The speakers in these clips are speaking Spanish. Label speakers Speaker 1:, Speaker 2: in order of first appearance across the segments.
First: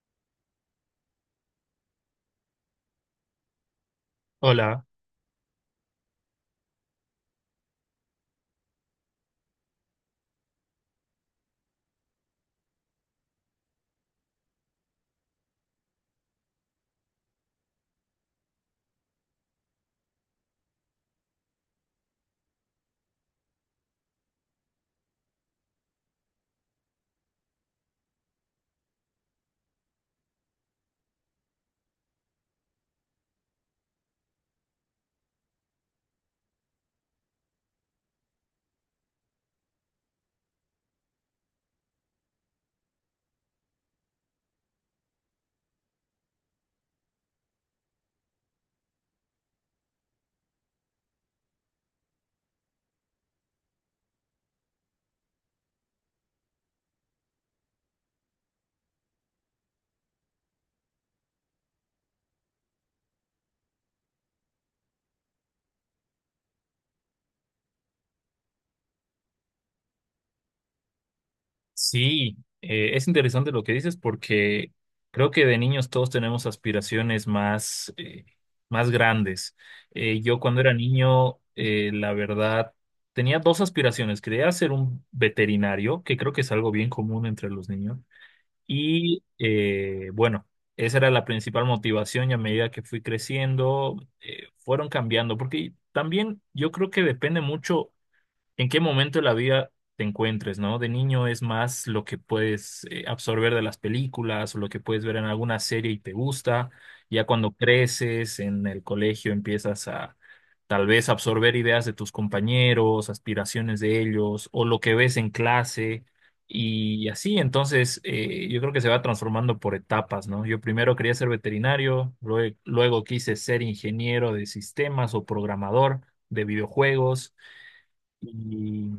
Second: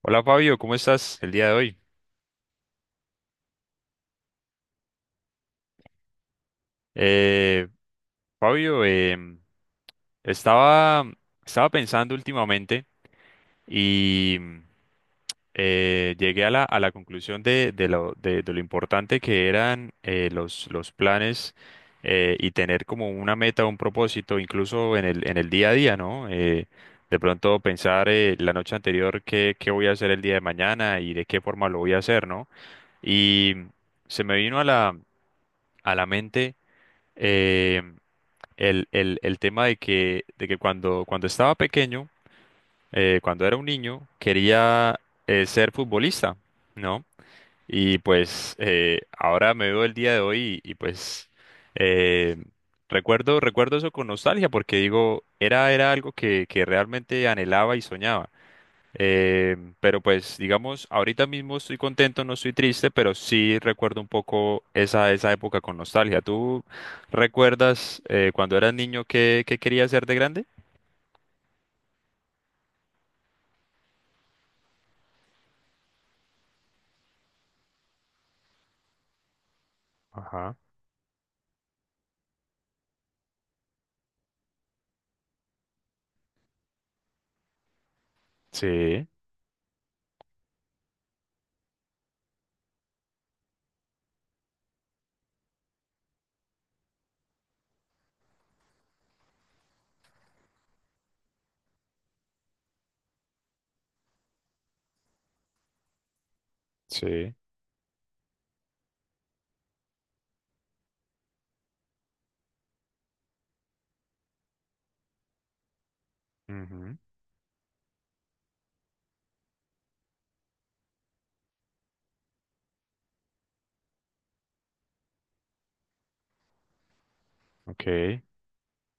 Speaker 1: Hola Fabio, ¿cómo estás el día de hoy?
Speaker 2: Hola,
Speaker 1: Eh, Fabio, estaba, estaba pensando últimamente y llegué a a la conclusión de lo importante que eran los planes, y tener como una meta, un propósito, incluso en en el día a día, ¿no? De pronto pensar la noche anterior qué voy a hacer el día de mañana y de qué forma lo voy a hacer, ¿no? Y se me vino a a la mente, em, el tema de que cuando estaba pequeño, cuando era un niño, quería ser futbolista, ¿no? Y pues ahora me veo el día de hoy y, pues eh, recuerdo eso con nostalgia porque digo, era algo que realmente anhelaba y soñaba. Pero pues digamos, ahorita mismo estoy contento, no estoy triste, pero sí recuerdo un poco esa época con nostalgia. ¿Tú recuerdas, cuando eras niño, qué querías ser de grande?
Speaker 2: sí, es interesante lo que dices porque creo que de niños todos tenemos aspiraciones más grandes. Yo
Speaker 1: Ajá.
Speaker 2: cuando era niño, la verdad, tenía dos aspiraciones. Quería ser un veterinario, que creo que es algo bien común entre los niños.
Speaker 1: Sí,
Speaker 2: Y bueno, esa era la principal motivación y a medida que fui creciendo, fueron cambiando, porque también yo creo que depende mucho en qué momento de la vida te encuentres, ¿no? De niño es más lo que puedes absorber de las películas o lo que puedes ver en alguna serie y te gusta. Ya
Speaker 1: sí.
Speaker 2: cuando creces en el colegio empiezas a tal vez absorber ideas de tus compañeros, aspiraciones de ellos o lo que ves en clase.
Speaker 1: Ujú.
Speaker 2: Y así, entonces, yo creo que se va transformando por etapas, ¿no? Yo primero quería ser veterinario, luego quise ser ingeniero de sistemas o programador de videojuegos.
Speaker 1: Ok.
Speaker 2: Y,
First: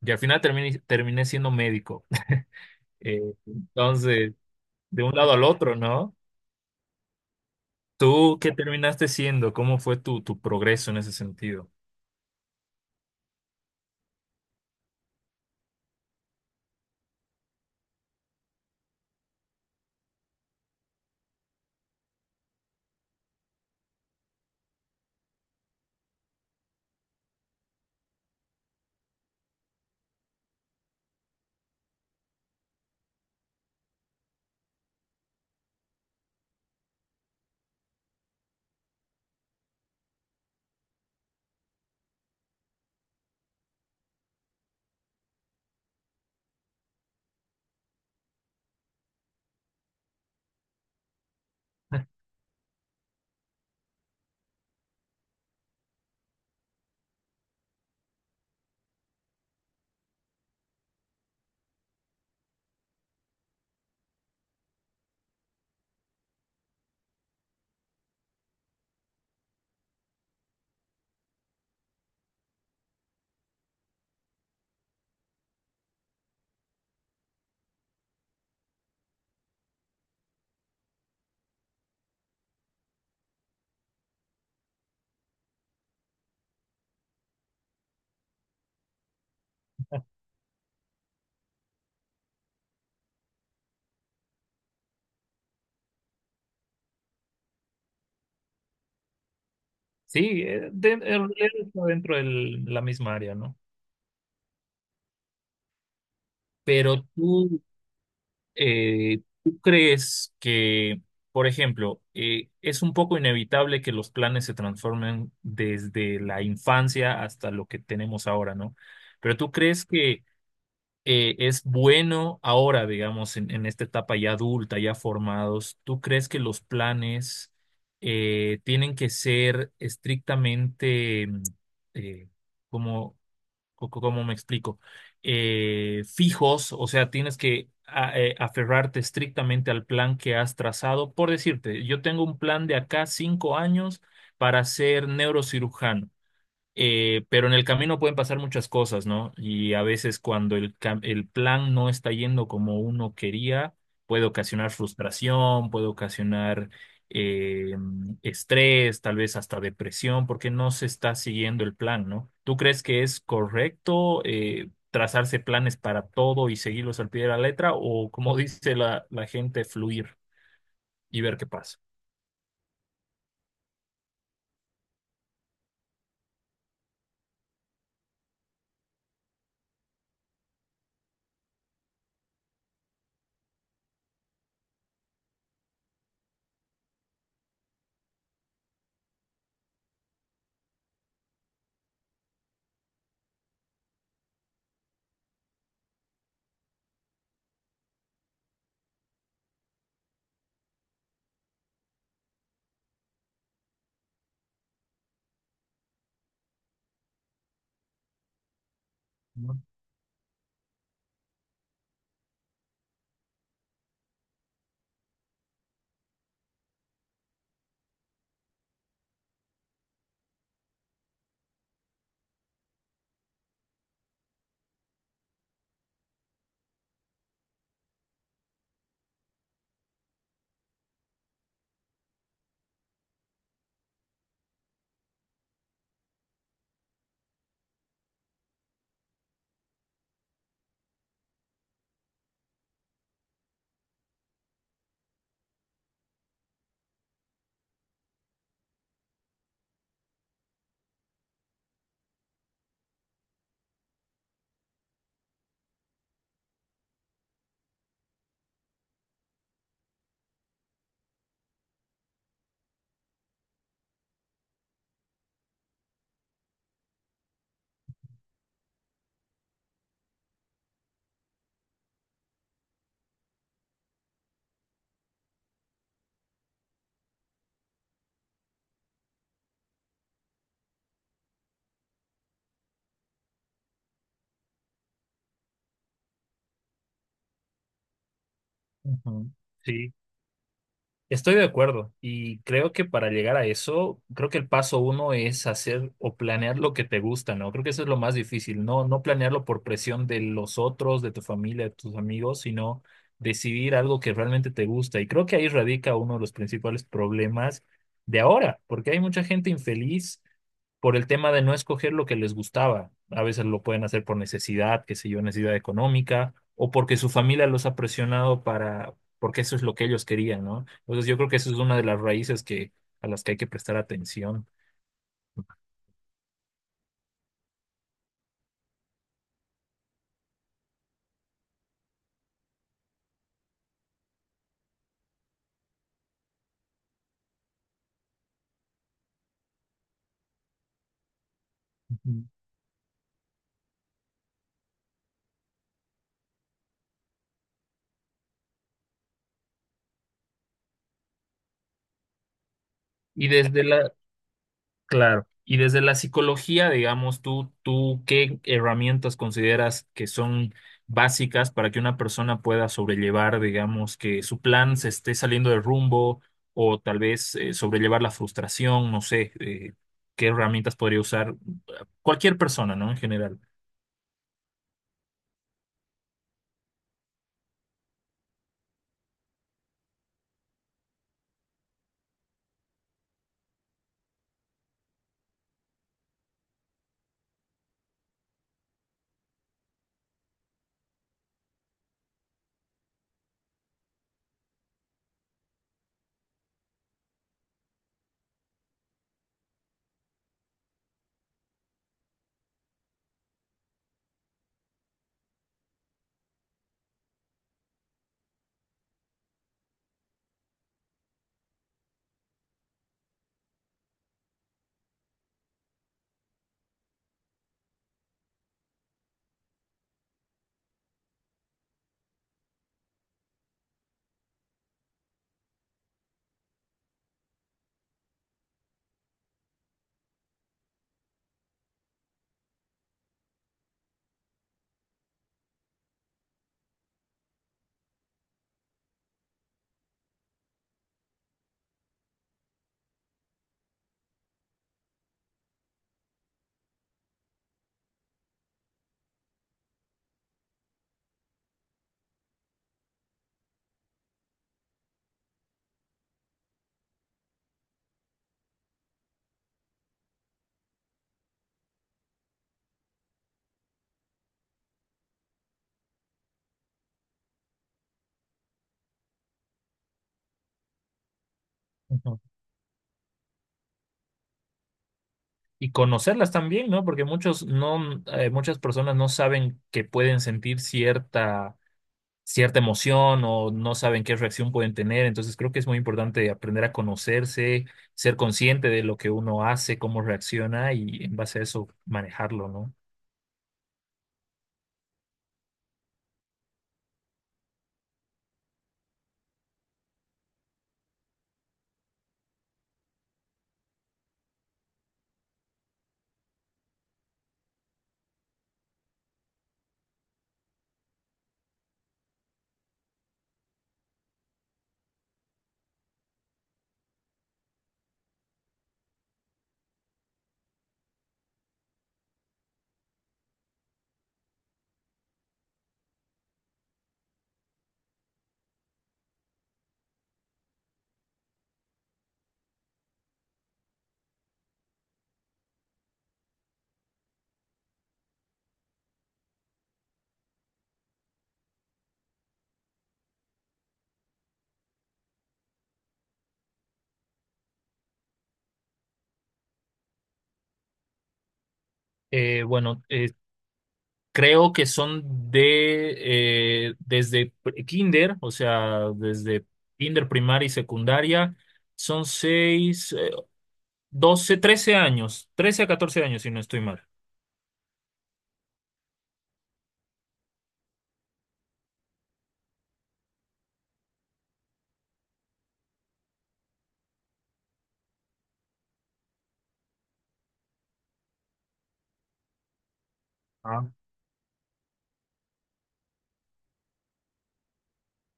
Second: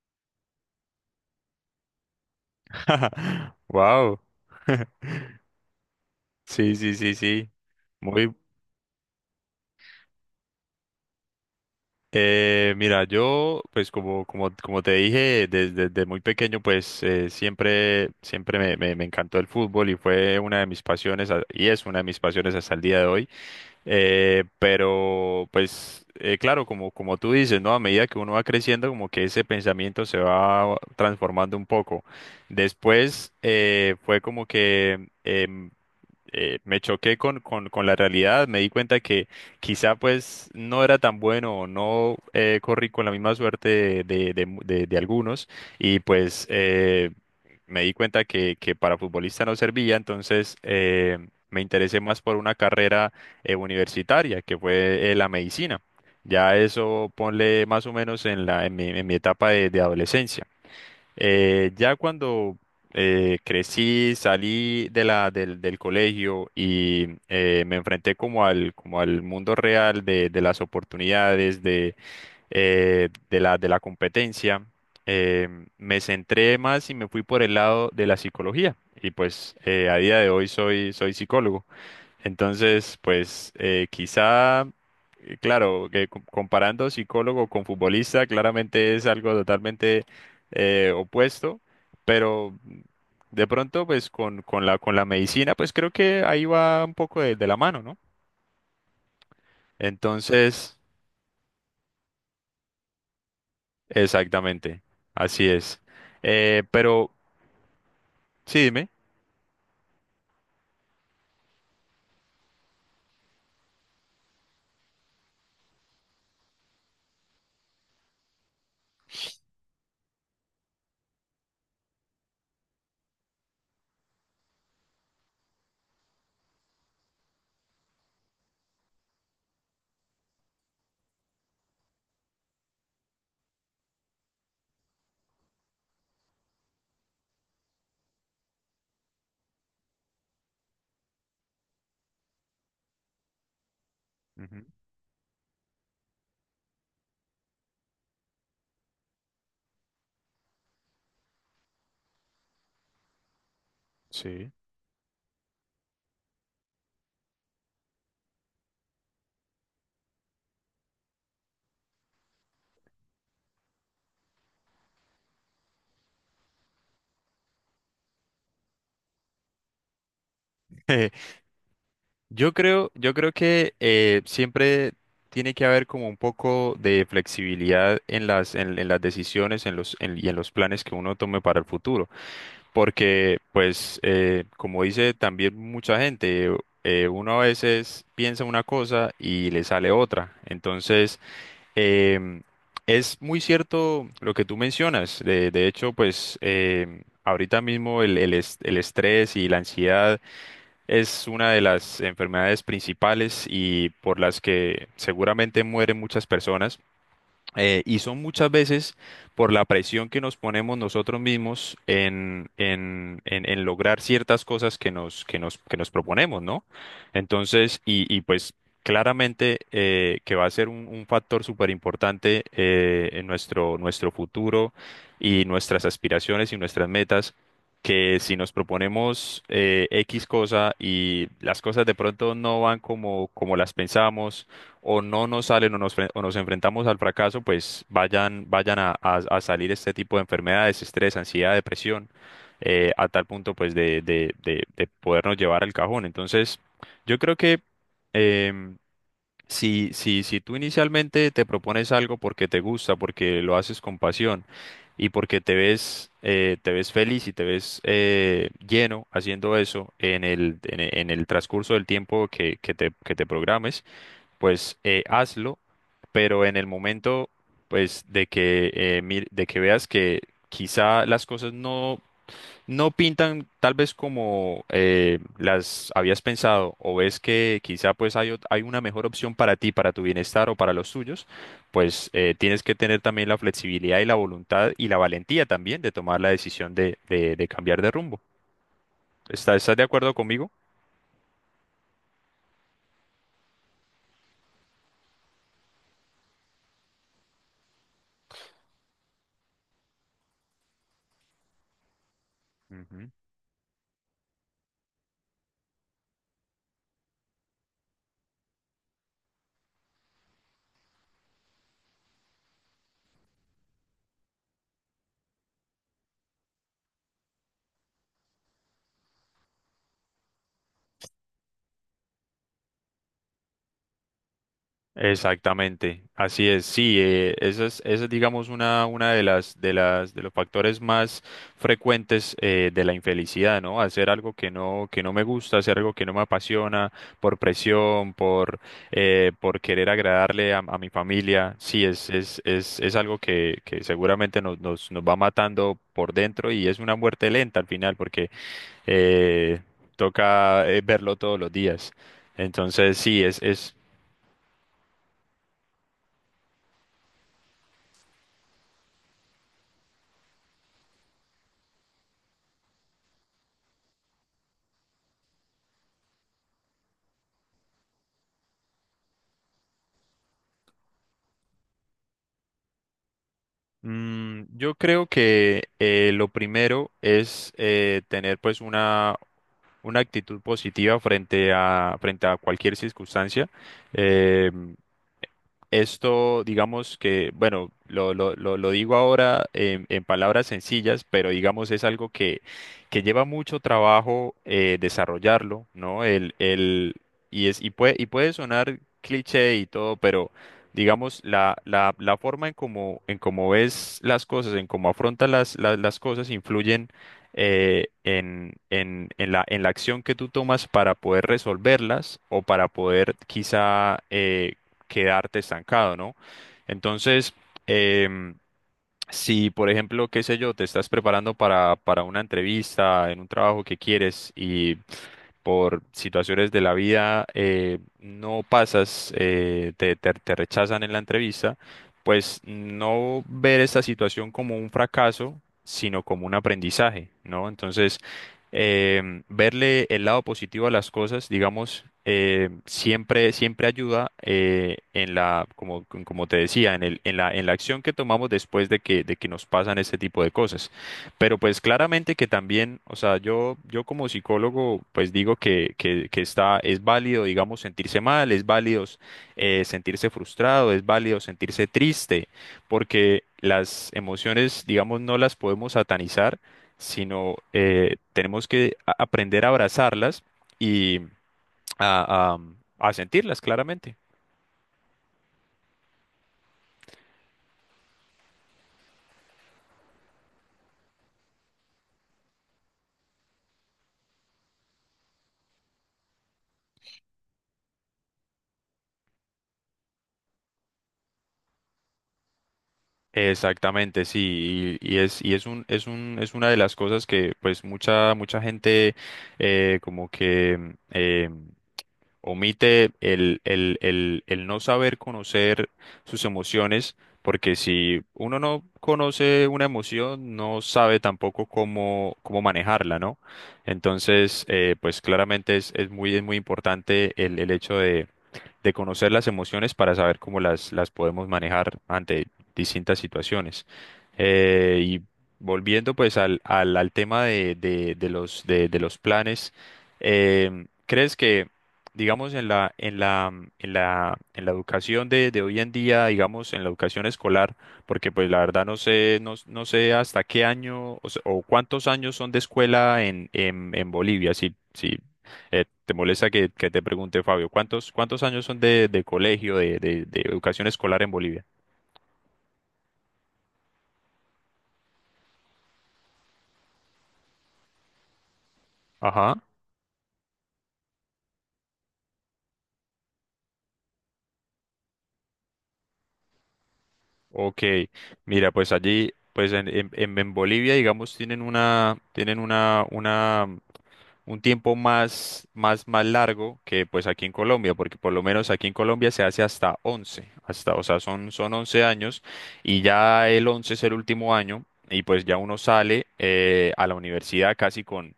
Speaker 2: y al final terminé siendo médico.
Speaker 1: Wow.
Speaker 2: Entonces, de un lado al otro, ¿no?
Speaker 1: Sí, sí, sí, sí. Muy,
Speaker 2: ¿Tú qué terminaste siendo? ¿Cómo fue tu progreso en ese sentido?
Speaker 1: Mira, yo, pues como te dije, desde muy pequeño, pues siempre me encantó el fútbol y fue una de mis pasiones, y es una de mis pasiones hasta el día de hoy. Pero pues claro, como tú dices, ¿no? A medida que uno va creciendo, como que ese pensamiento se va transformando un poco. Después fue como que me choqué con la realidad, me di cuenta que quizá pues no era tan bueno o no corrí con la misma suerte de algunos y pues me di cuenta que para futbolista no servía. Entonces me interesé más por una carrera universitaria, que fue la medicina. Ya eso ponle más o menos en en mi etapa de adolescencia. Ya cuando crecí, salí de del colegio y me enfrenté como como al mundo real de las oportunidades, de la competencia. eh, Me centré más y me fui por el lado de la psicología. Y pues a día de hoy soy, soy psicólogo. Entonces, pues claro, que comparando psicólogo con futbolista, claramente es algo totalmente opuesto, pero de pronto, pues con la medicina, pues creo que ahí va un poco de la mano, ¿no?
Speaker 2: Sí,
Speaker 1: Entonces,
Speaker 2: en realidad está dentro de la misma área, ¿no?
Speaker 1: exactamente, así es.
Speaker 2: Pero
Speaker 1: Pero,
Speaker 2: tú,
Speaker 1: sí, dime.
Speaker 2: eh, ¿tú crees que, por ejemplo, es un poco inevitable que los planes se transformen desde la infancia hasta lo que tenemos ahora, ¿no? Pero tú crees que es bueno ahora, digamos, en esta etapa ya adulta, ya formados, ¿tú crees que los planes tienen que ser estrictamente, eh, como, cómo me explico? ¿Fijos? O sea, tienes que aferrarte estrictamente al plan que has trazado. Por decirte, yo tengo un plan de acá 5 años para
Speaker 1: Ujú.
Speaker 2: ser neurocirujano. Pero en el camino pueden pasar muchas cosas, ¿no? Y a veces cuando el plan no está yendo como uno quería, puede
Speaker 1: Sí.
Speaker 2: ocasionar frustración, puede ocasionar eh, estrés, tal vez hasta depresión, porque no se está siguiendo el plan, ¿no? ¿Tú crees que es correcto trazarse planes para todo y seguirlos al pie de la letra o, como dice la gente, fluir y ver qué pasa?
Speaker 1: Yo creo que siempre tiene que haber como un poco de flexibilidad en en las decisiones en y en los planes que uno tome para el futuro, porque pues como dice también mucha gente, uno a veces piensa una cosa y le sale otra. Entonces, em, es muy cierto lo que tú mencionas. De hecho, pues ahorita mismo el estrés y la ansiedad es una de las enfermedades principales y por las que seguramente mueren muchas personas. Y son muchas veces por
Speaker 2: ¿No?
Speaker 1: la presión que nos ponemos nosotros mismos en lograr ciertas cosas que nos proponemos, ¿no? Entonces, y pues claramente que va a ser un factor súper importante en nuestro futuro y nuestras aspiraciones y nuestras metas. Que si nos proponemos X cosa y las cosas de pronto no van como las pensamos, o no nos salen o o nos enfrentamos al fracaso, pues vayan a salir este tipo de enfermedades, estrés, ansiedad, depresión, a tal punto pues de podernos llevar al cajón. Entonces, yo creo que em, si tú inicialmente te propones algo porque te gusta, porque lo haces con pasión y porque te ves feliz y te ves lleno haciendo eso en el, en el en el transcurso del tiempo que te programes, pues hazlo, pero en el momento, pues de que veas que quizá las cosas no pintan tal vez como las habías pensado, o ves que quizá pues hay una mejor opción para ti, para tu bienestar o para los tuyos, pues tienes que tener también la flexibilidad y la voluntad y la valentía también de tomar la decisión de cambiar de rumbo.
Speaker 2: Ujú.
Speaker 1: ¿Estás de
Speaker 2: Sí.
Speaker 1: acuerdo conmigo?
Speaker 2: Estoy de acuerdo y creo que para llegar a eso, creo que el paso uno es hacer o planear lo que te gusta, ¿no? Creo que eso es lo más difícil, no, no planearlo por presión de los otros, de tu familia, de tus amigos, sino
Speaker 1: Ujú.
Speaker 2: decidir algo que realmente te gusta. Y creo que ahí radica uno de los principales problemas de ahora, porque hay mucha gente infeliz por el tema de no escoger lo que les gustaba. A veces lo pueden hacer por necesidad, qué sé yo, necesidad económica, o porque su familia los ha presionado para, porque eso es lo que ellos querían, ¿no? Entonces yo creo que eso es una de las raíces a las que hay que prestar atención.
Speaker 1: Exactamente, así es, sí, esa es, digamos, una de de los factores más frecuentes de la infelicidad, ¿no? Hacer algo que no me gusta, hacer algo que no me apasiona, por presión, por querer agradarle a mi familia. Sí,
Speaker 2: Ujú.
Speaker 1: es algo que seguramente nos va matando por dentro y es una muerte lenta al final, porque eh, toca verlo todos los días. Entonces, sí,
Speaker 2: Y desde la, Claro. Y desde la psicología, digamos, tú, ¿qué herramientas consideras que son básicas para que una persona pueda sobrellevar, digamos, que su plan se esté saliendo de rumbo o tal vez sobrellevar la frustración? No sé, ¿qué herramientas podría usar cualquier persona, ¿no? En general.
Speaker 1: Yo creo que lo primero es tener pues una actitud positiva frente frente a cualquier circunstancia. Em, Esto, digamos que, bueno, lo digo ahora en palabras sencillas, pero digamos es algo que lleva mucho trabajo desarrollarlo, ¿no? El, y, es, y, puede, Y puede sonar cliché y todo, pero digamos la forma en en cómo ves las cosas, en cómo afrontas las cosas, influyen en la acción que tú tomas para poder resolverlas o para poder quizá quedarte estancado, ¿no? Entonces, em, si, por ejemplo, qué sé yo, te estás preparando para una entrevista en un trabajo que quieres y por situaciones de la vida no pasas, te rechazan en la entrevista. Pues no ver esta situación como un fracaso, sino como un aprendizaje, ¿no? Entonces, verle el lado positivo a las cosas, digamos, siempre ayuda como te decía, en en la acción que tomamos después de que nos pasan este tipo de cosas. Pero pues claramente que también, o sea, yo como psicólogo, pues digo es válido, digamos, sentirse mal, es válido sentirse frustrado, es válido sentirse triste, porque las emociones, digamos, no las podemos satanizar, sino tenemos que aprender a abrazarlas y
Speaker 2: Ujú.
Speaker 1: a, a a sentirlas claramente.
Speaker 2: Y conocerlas también, ¿no? Porque muchos no, muchas personas no saben que pueden sentir cierta emoción o no saben qué reacción pueden tener. Entonces creo que es muy importante aprender a conocerse, ser consciente de lo que uno hace, cómo reacciona y en base a eso manejarlo, ¿no?
Speaker 1: Exactamente, sí, es una de las cosas que pues mucha mucha gente eh, como que mm, eh, omite el no saber conocer sus emociones, porque si uno no conoce una emoción, no sabe tampoco cómo manejarla, ¿no? Entonces, pues claramente es muy importante el hecho de conocer las emociones para saber cómo las podemos manejar ante distintas situaciones. Y volviendo pues al tema de los planes. ¿Crees que, digamos, en en la educación de hoy en día, digamos, en la educación escolar? Porque pues la verdad no sé, no sé hasta qué año, o cuántos años son de escuela en, en Bolivia. Si, si ¿Te molesta que te pregunte, Fabio, cuántos años son de colegio, de educación escolar en Bolivia?
Speaker 2: Bueno, creo que son de desde pre- kinder, o sea,
Speaker 1: Ajá.
Speaker 2: desde kinder primaria y secundaria, son 12, 13 años, 13 a 14 años si no estoy mal.
Speaker 1: Ok, mira, pues allí, pues en, en Bolivia, digamos, un tiempo más largo que pues aquí en Colombia, porque por lo menos aquí en Colombia se hace hasta 11 o sea, son 11 años, y ya el
Speaker 2: Ah,
Speaker 1: 11 es el último año, y pues ya uno sale a la universidad casi con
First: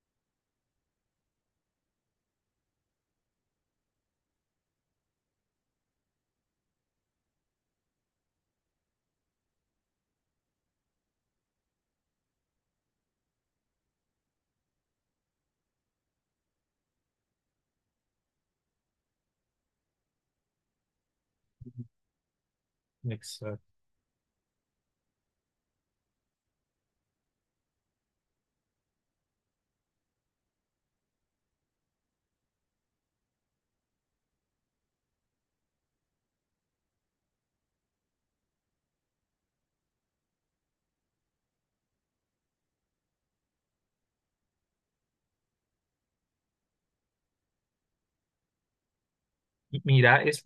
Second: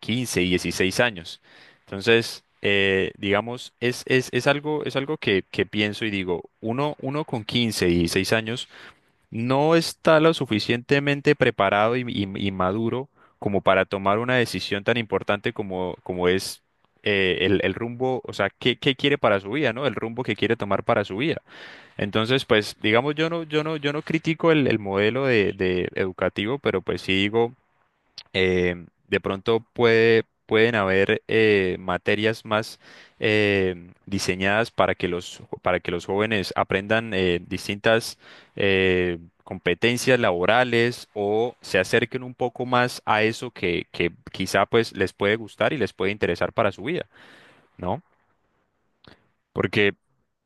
Speaker 1: 15 y 16 años. Entonces, digamos, es algo que pienso y digo, uno con 15 y 16 años no está lo suficientemente preparado y maduro como para tomar una decisión tan importante como es el rumbo, o sea, qué quiere para su vida, ¿no? El rumbo que quiere tomar para su vida. Entonces, pues, digamos,
Speaker 2: exacto.
Speaker 1: yo no critico el modelo de educativo. Pero pues sí digo de pronto pueden haber materias más diseñadas para que los jóvenes aprendan distintas competencias laborales, o se acerquen un poco más a eso que quizá pues les puede gustar y les puede interesar para su vida, ¿no? Porque...
Speaker 2: Mira, es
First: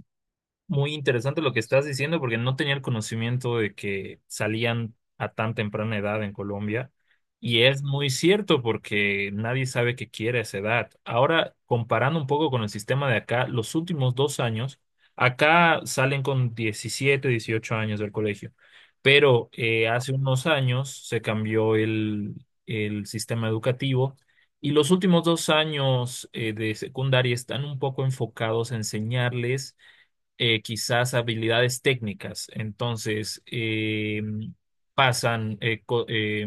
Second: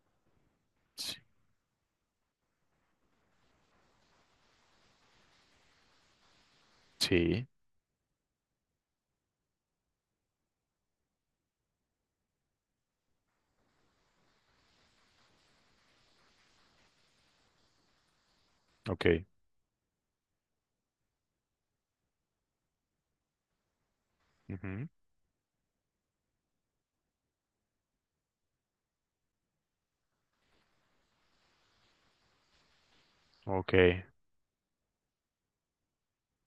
Speaker 2: muy
Speaker 1: Sí,
Speaker 2: interesante lo que estás diciendo porque no tenía el conocimiento de que salían a tan temprana edad en Colombia
Speaker 1: sí,
Speaker 2: y es muy cierto porque nadie sabe qué quiere a esa edad. Ahora, comparando un poco con el sistema de acá, los últimos 2 años, acá salen con 17 18 años del colegio,
Speaker 1: ok.
Speaker 2: pero hace unos años se cambió el sistema educativo. Y
Speaker 1: Ujú.
Speaker 2: los últimos 2 años de secundaria están un poco enfocados a enseñarles quizás habilidades técnicas. Entonces,
Speaker 1: Ok.
Speaker 2: pasan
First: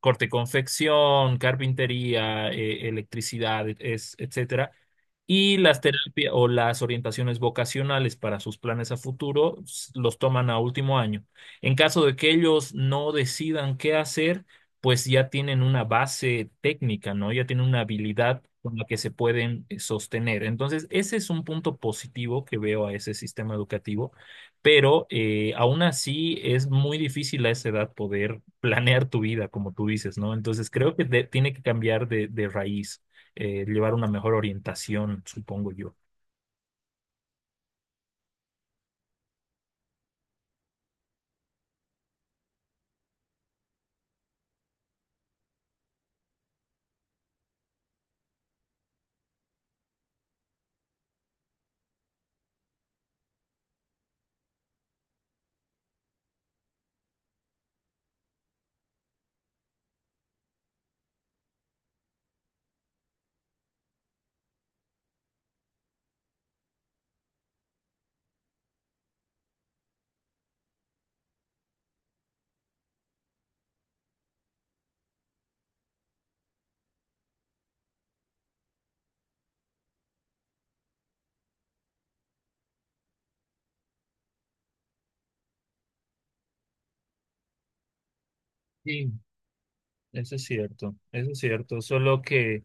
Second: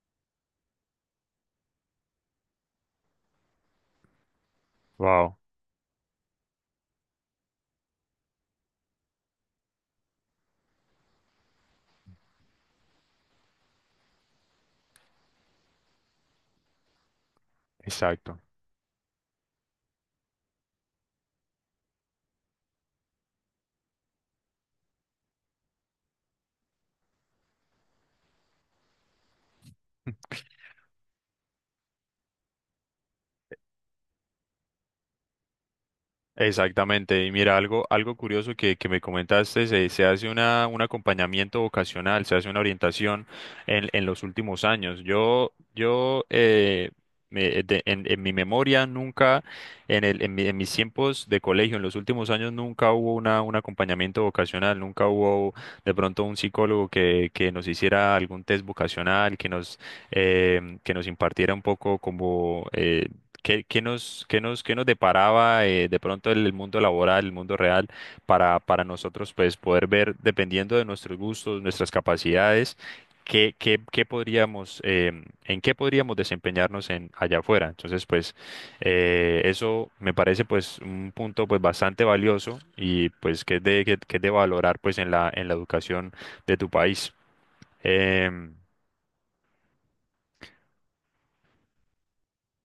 Speaker 2: corte confección, carpintería, electricidad, es, etcétera.
Speaker 1: Wow.
Speaker 2: Y las terapias o las orientaciones vocacionales para sus planes a futuro los toman a último año. En caso de que ellos no decidan qué hacer, pues ya tienen una base técnica, ¿no? Ya tienen una
Speaker 1: Exacto.
Speaker 2: habilidad con la que se pueden sostener. Entonces, ese es un punto positivo que veo a ese sistema educativo, pero aún así es muy difícil a esa edad poder planear tu vida, como tú dices, ¿no? Entonces, creo que tiene que cambiar de raíz llevar una mejor orientación, supongo yo.
Speaker 1: Exactamente. Y mira, algo, algo curioso que, me comentaste, se hace un acompañamiento vocacional, se hace una orientación en los últimos años. Yo en mi memoria nunca, en mis tiempos de colegio, en los últimos años nunca hubo un acompañamiento vocacional. Nunca hubo de pronto un psicólogo que nos hiciera algún test vocacional, que nos impartiera un poco como ¿ qué nos deparaba de pronto el mundo laboral, el mundo real, para nosotros pues poder ver, dependiendo de nuestros gustos, nuestras capacidades, qué, qué, qué podríamos, en qué podríamos desempeñarnos allá afuera? Entonces, pues eso me parece pues un punto pues bastante valioso, y pues que es de valorar pues en en la educación de tu país. Em,
Speaker 2: Sí, eso es cierto, eso es cierto. Solo que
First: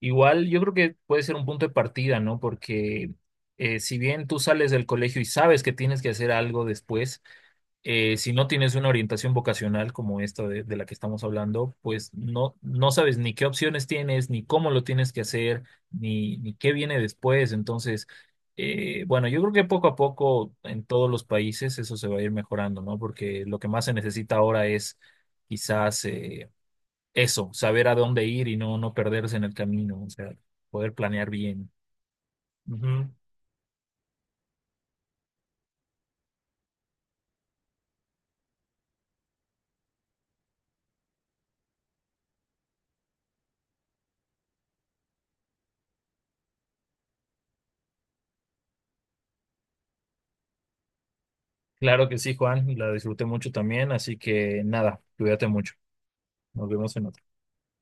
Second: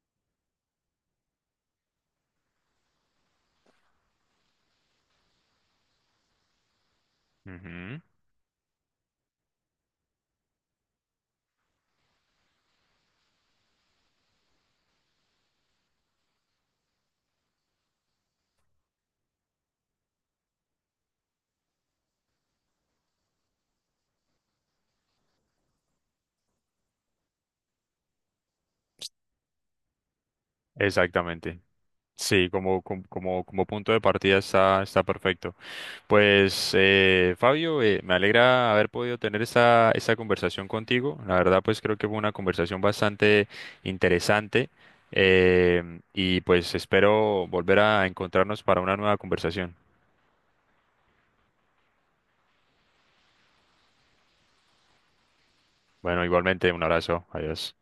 Speaker 2: igual yo creo que puede ser un punto de partida, ¿no? Porque si bien tú sales del colegio y sabes que tienes que hacer algo después,
Speaker 1: Ujú.
Speaker 2: si no tienes una orientación vocacional como esta de la que estamos hablando, pues no, no sabes ni qué opciones tienes, ni cómo lo tienes que hacer, ni qué viene después. Entonces, bueno, yo creo que poco a poco en todos los países eso se va a ir mejorando, ¿no? Porque lo que más se necesita ahora es quizás eso, saber a dónde ir y no, no perderse en el camino, o sea, poder planear
Speaker 1: Exactamente.
Speaker 2: bien.
Speaker 1: Sí,
Speaker 2: Ujú.
Speaker 1: como punto de partida está, está perfecto. Pues Fabio, me alegra haber podido tener esta conversación contigo. La verdad, pues creo que fue una conversación bastante interesante, y pues espero volver a encontrarnos para una nueva conversación.
Speaker 2: Claro que sí, Juan, la disfruté mucho también, así que nada, cuídate mucho.
Speaker 1: Bueno,
Speaker 2: Nos
Speaker 1: igualmente, un
Speaker 2: vemos en otra.
Speaker 1: abrazo. Adiós.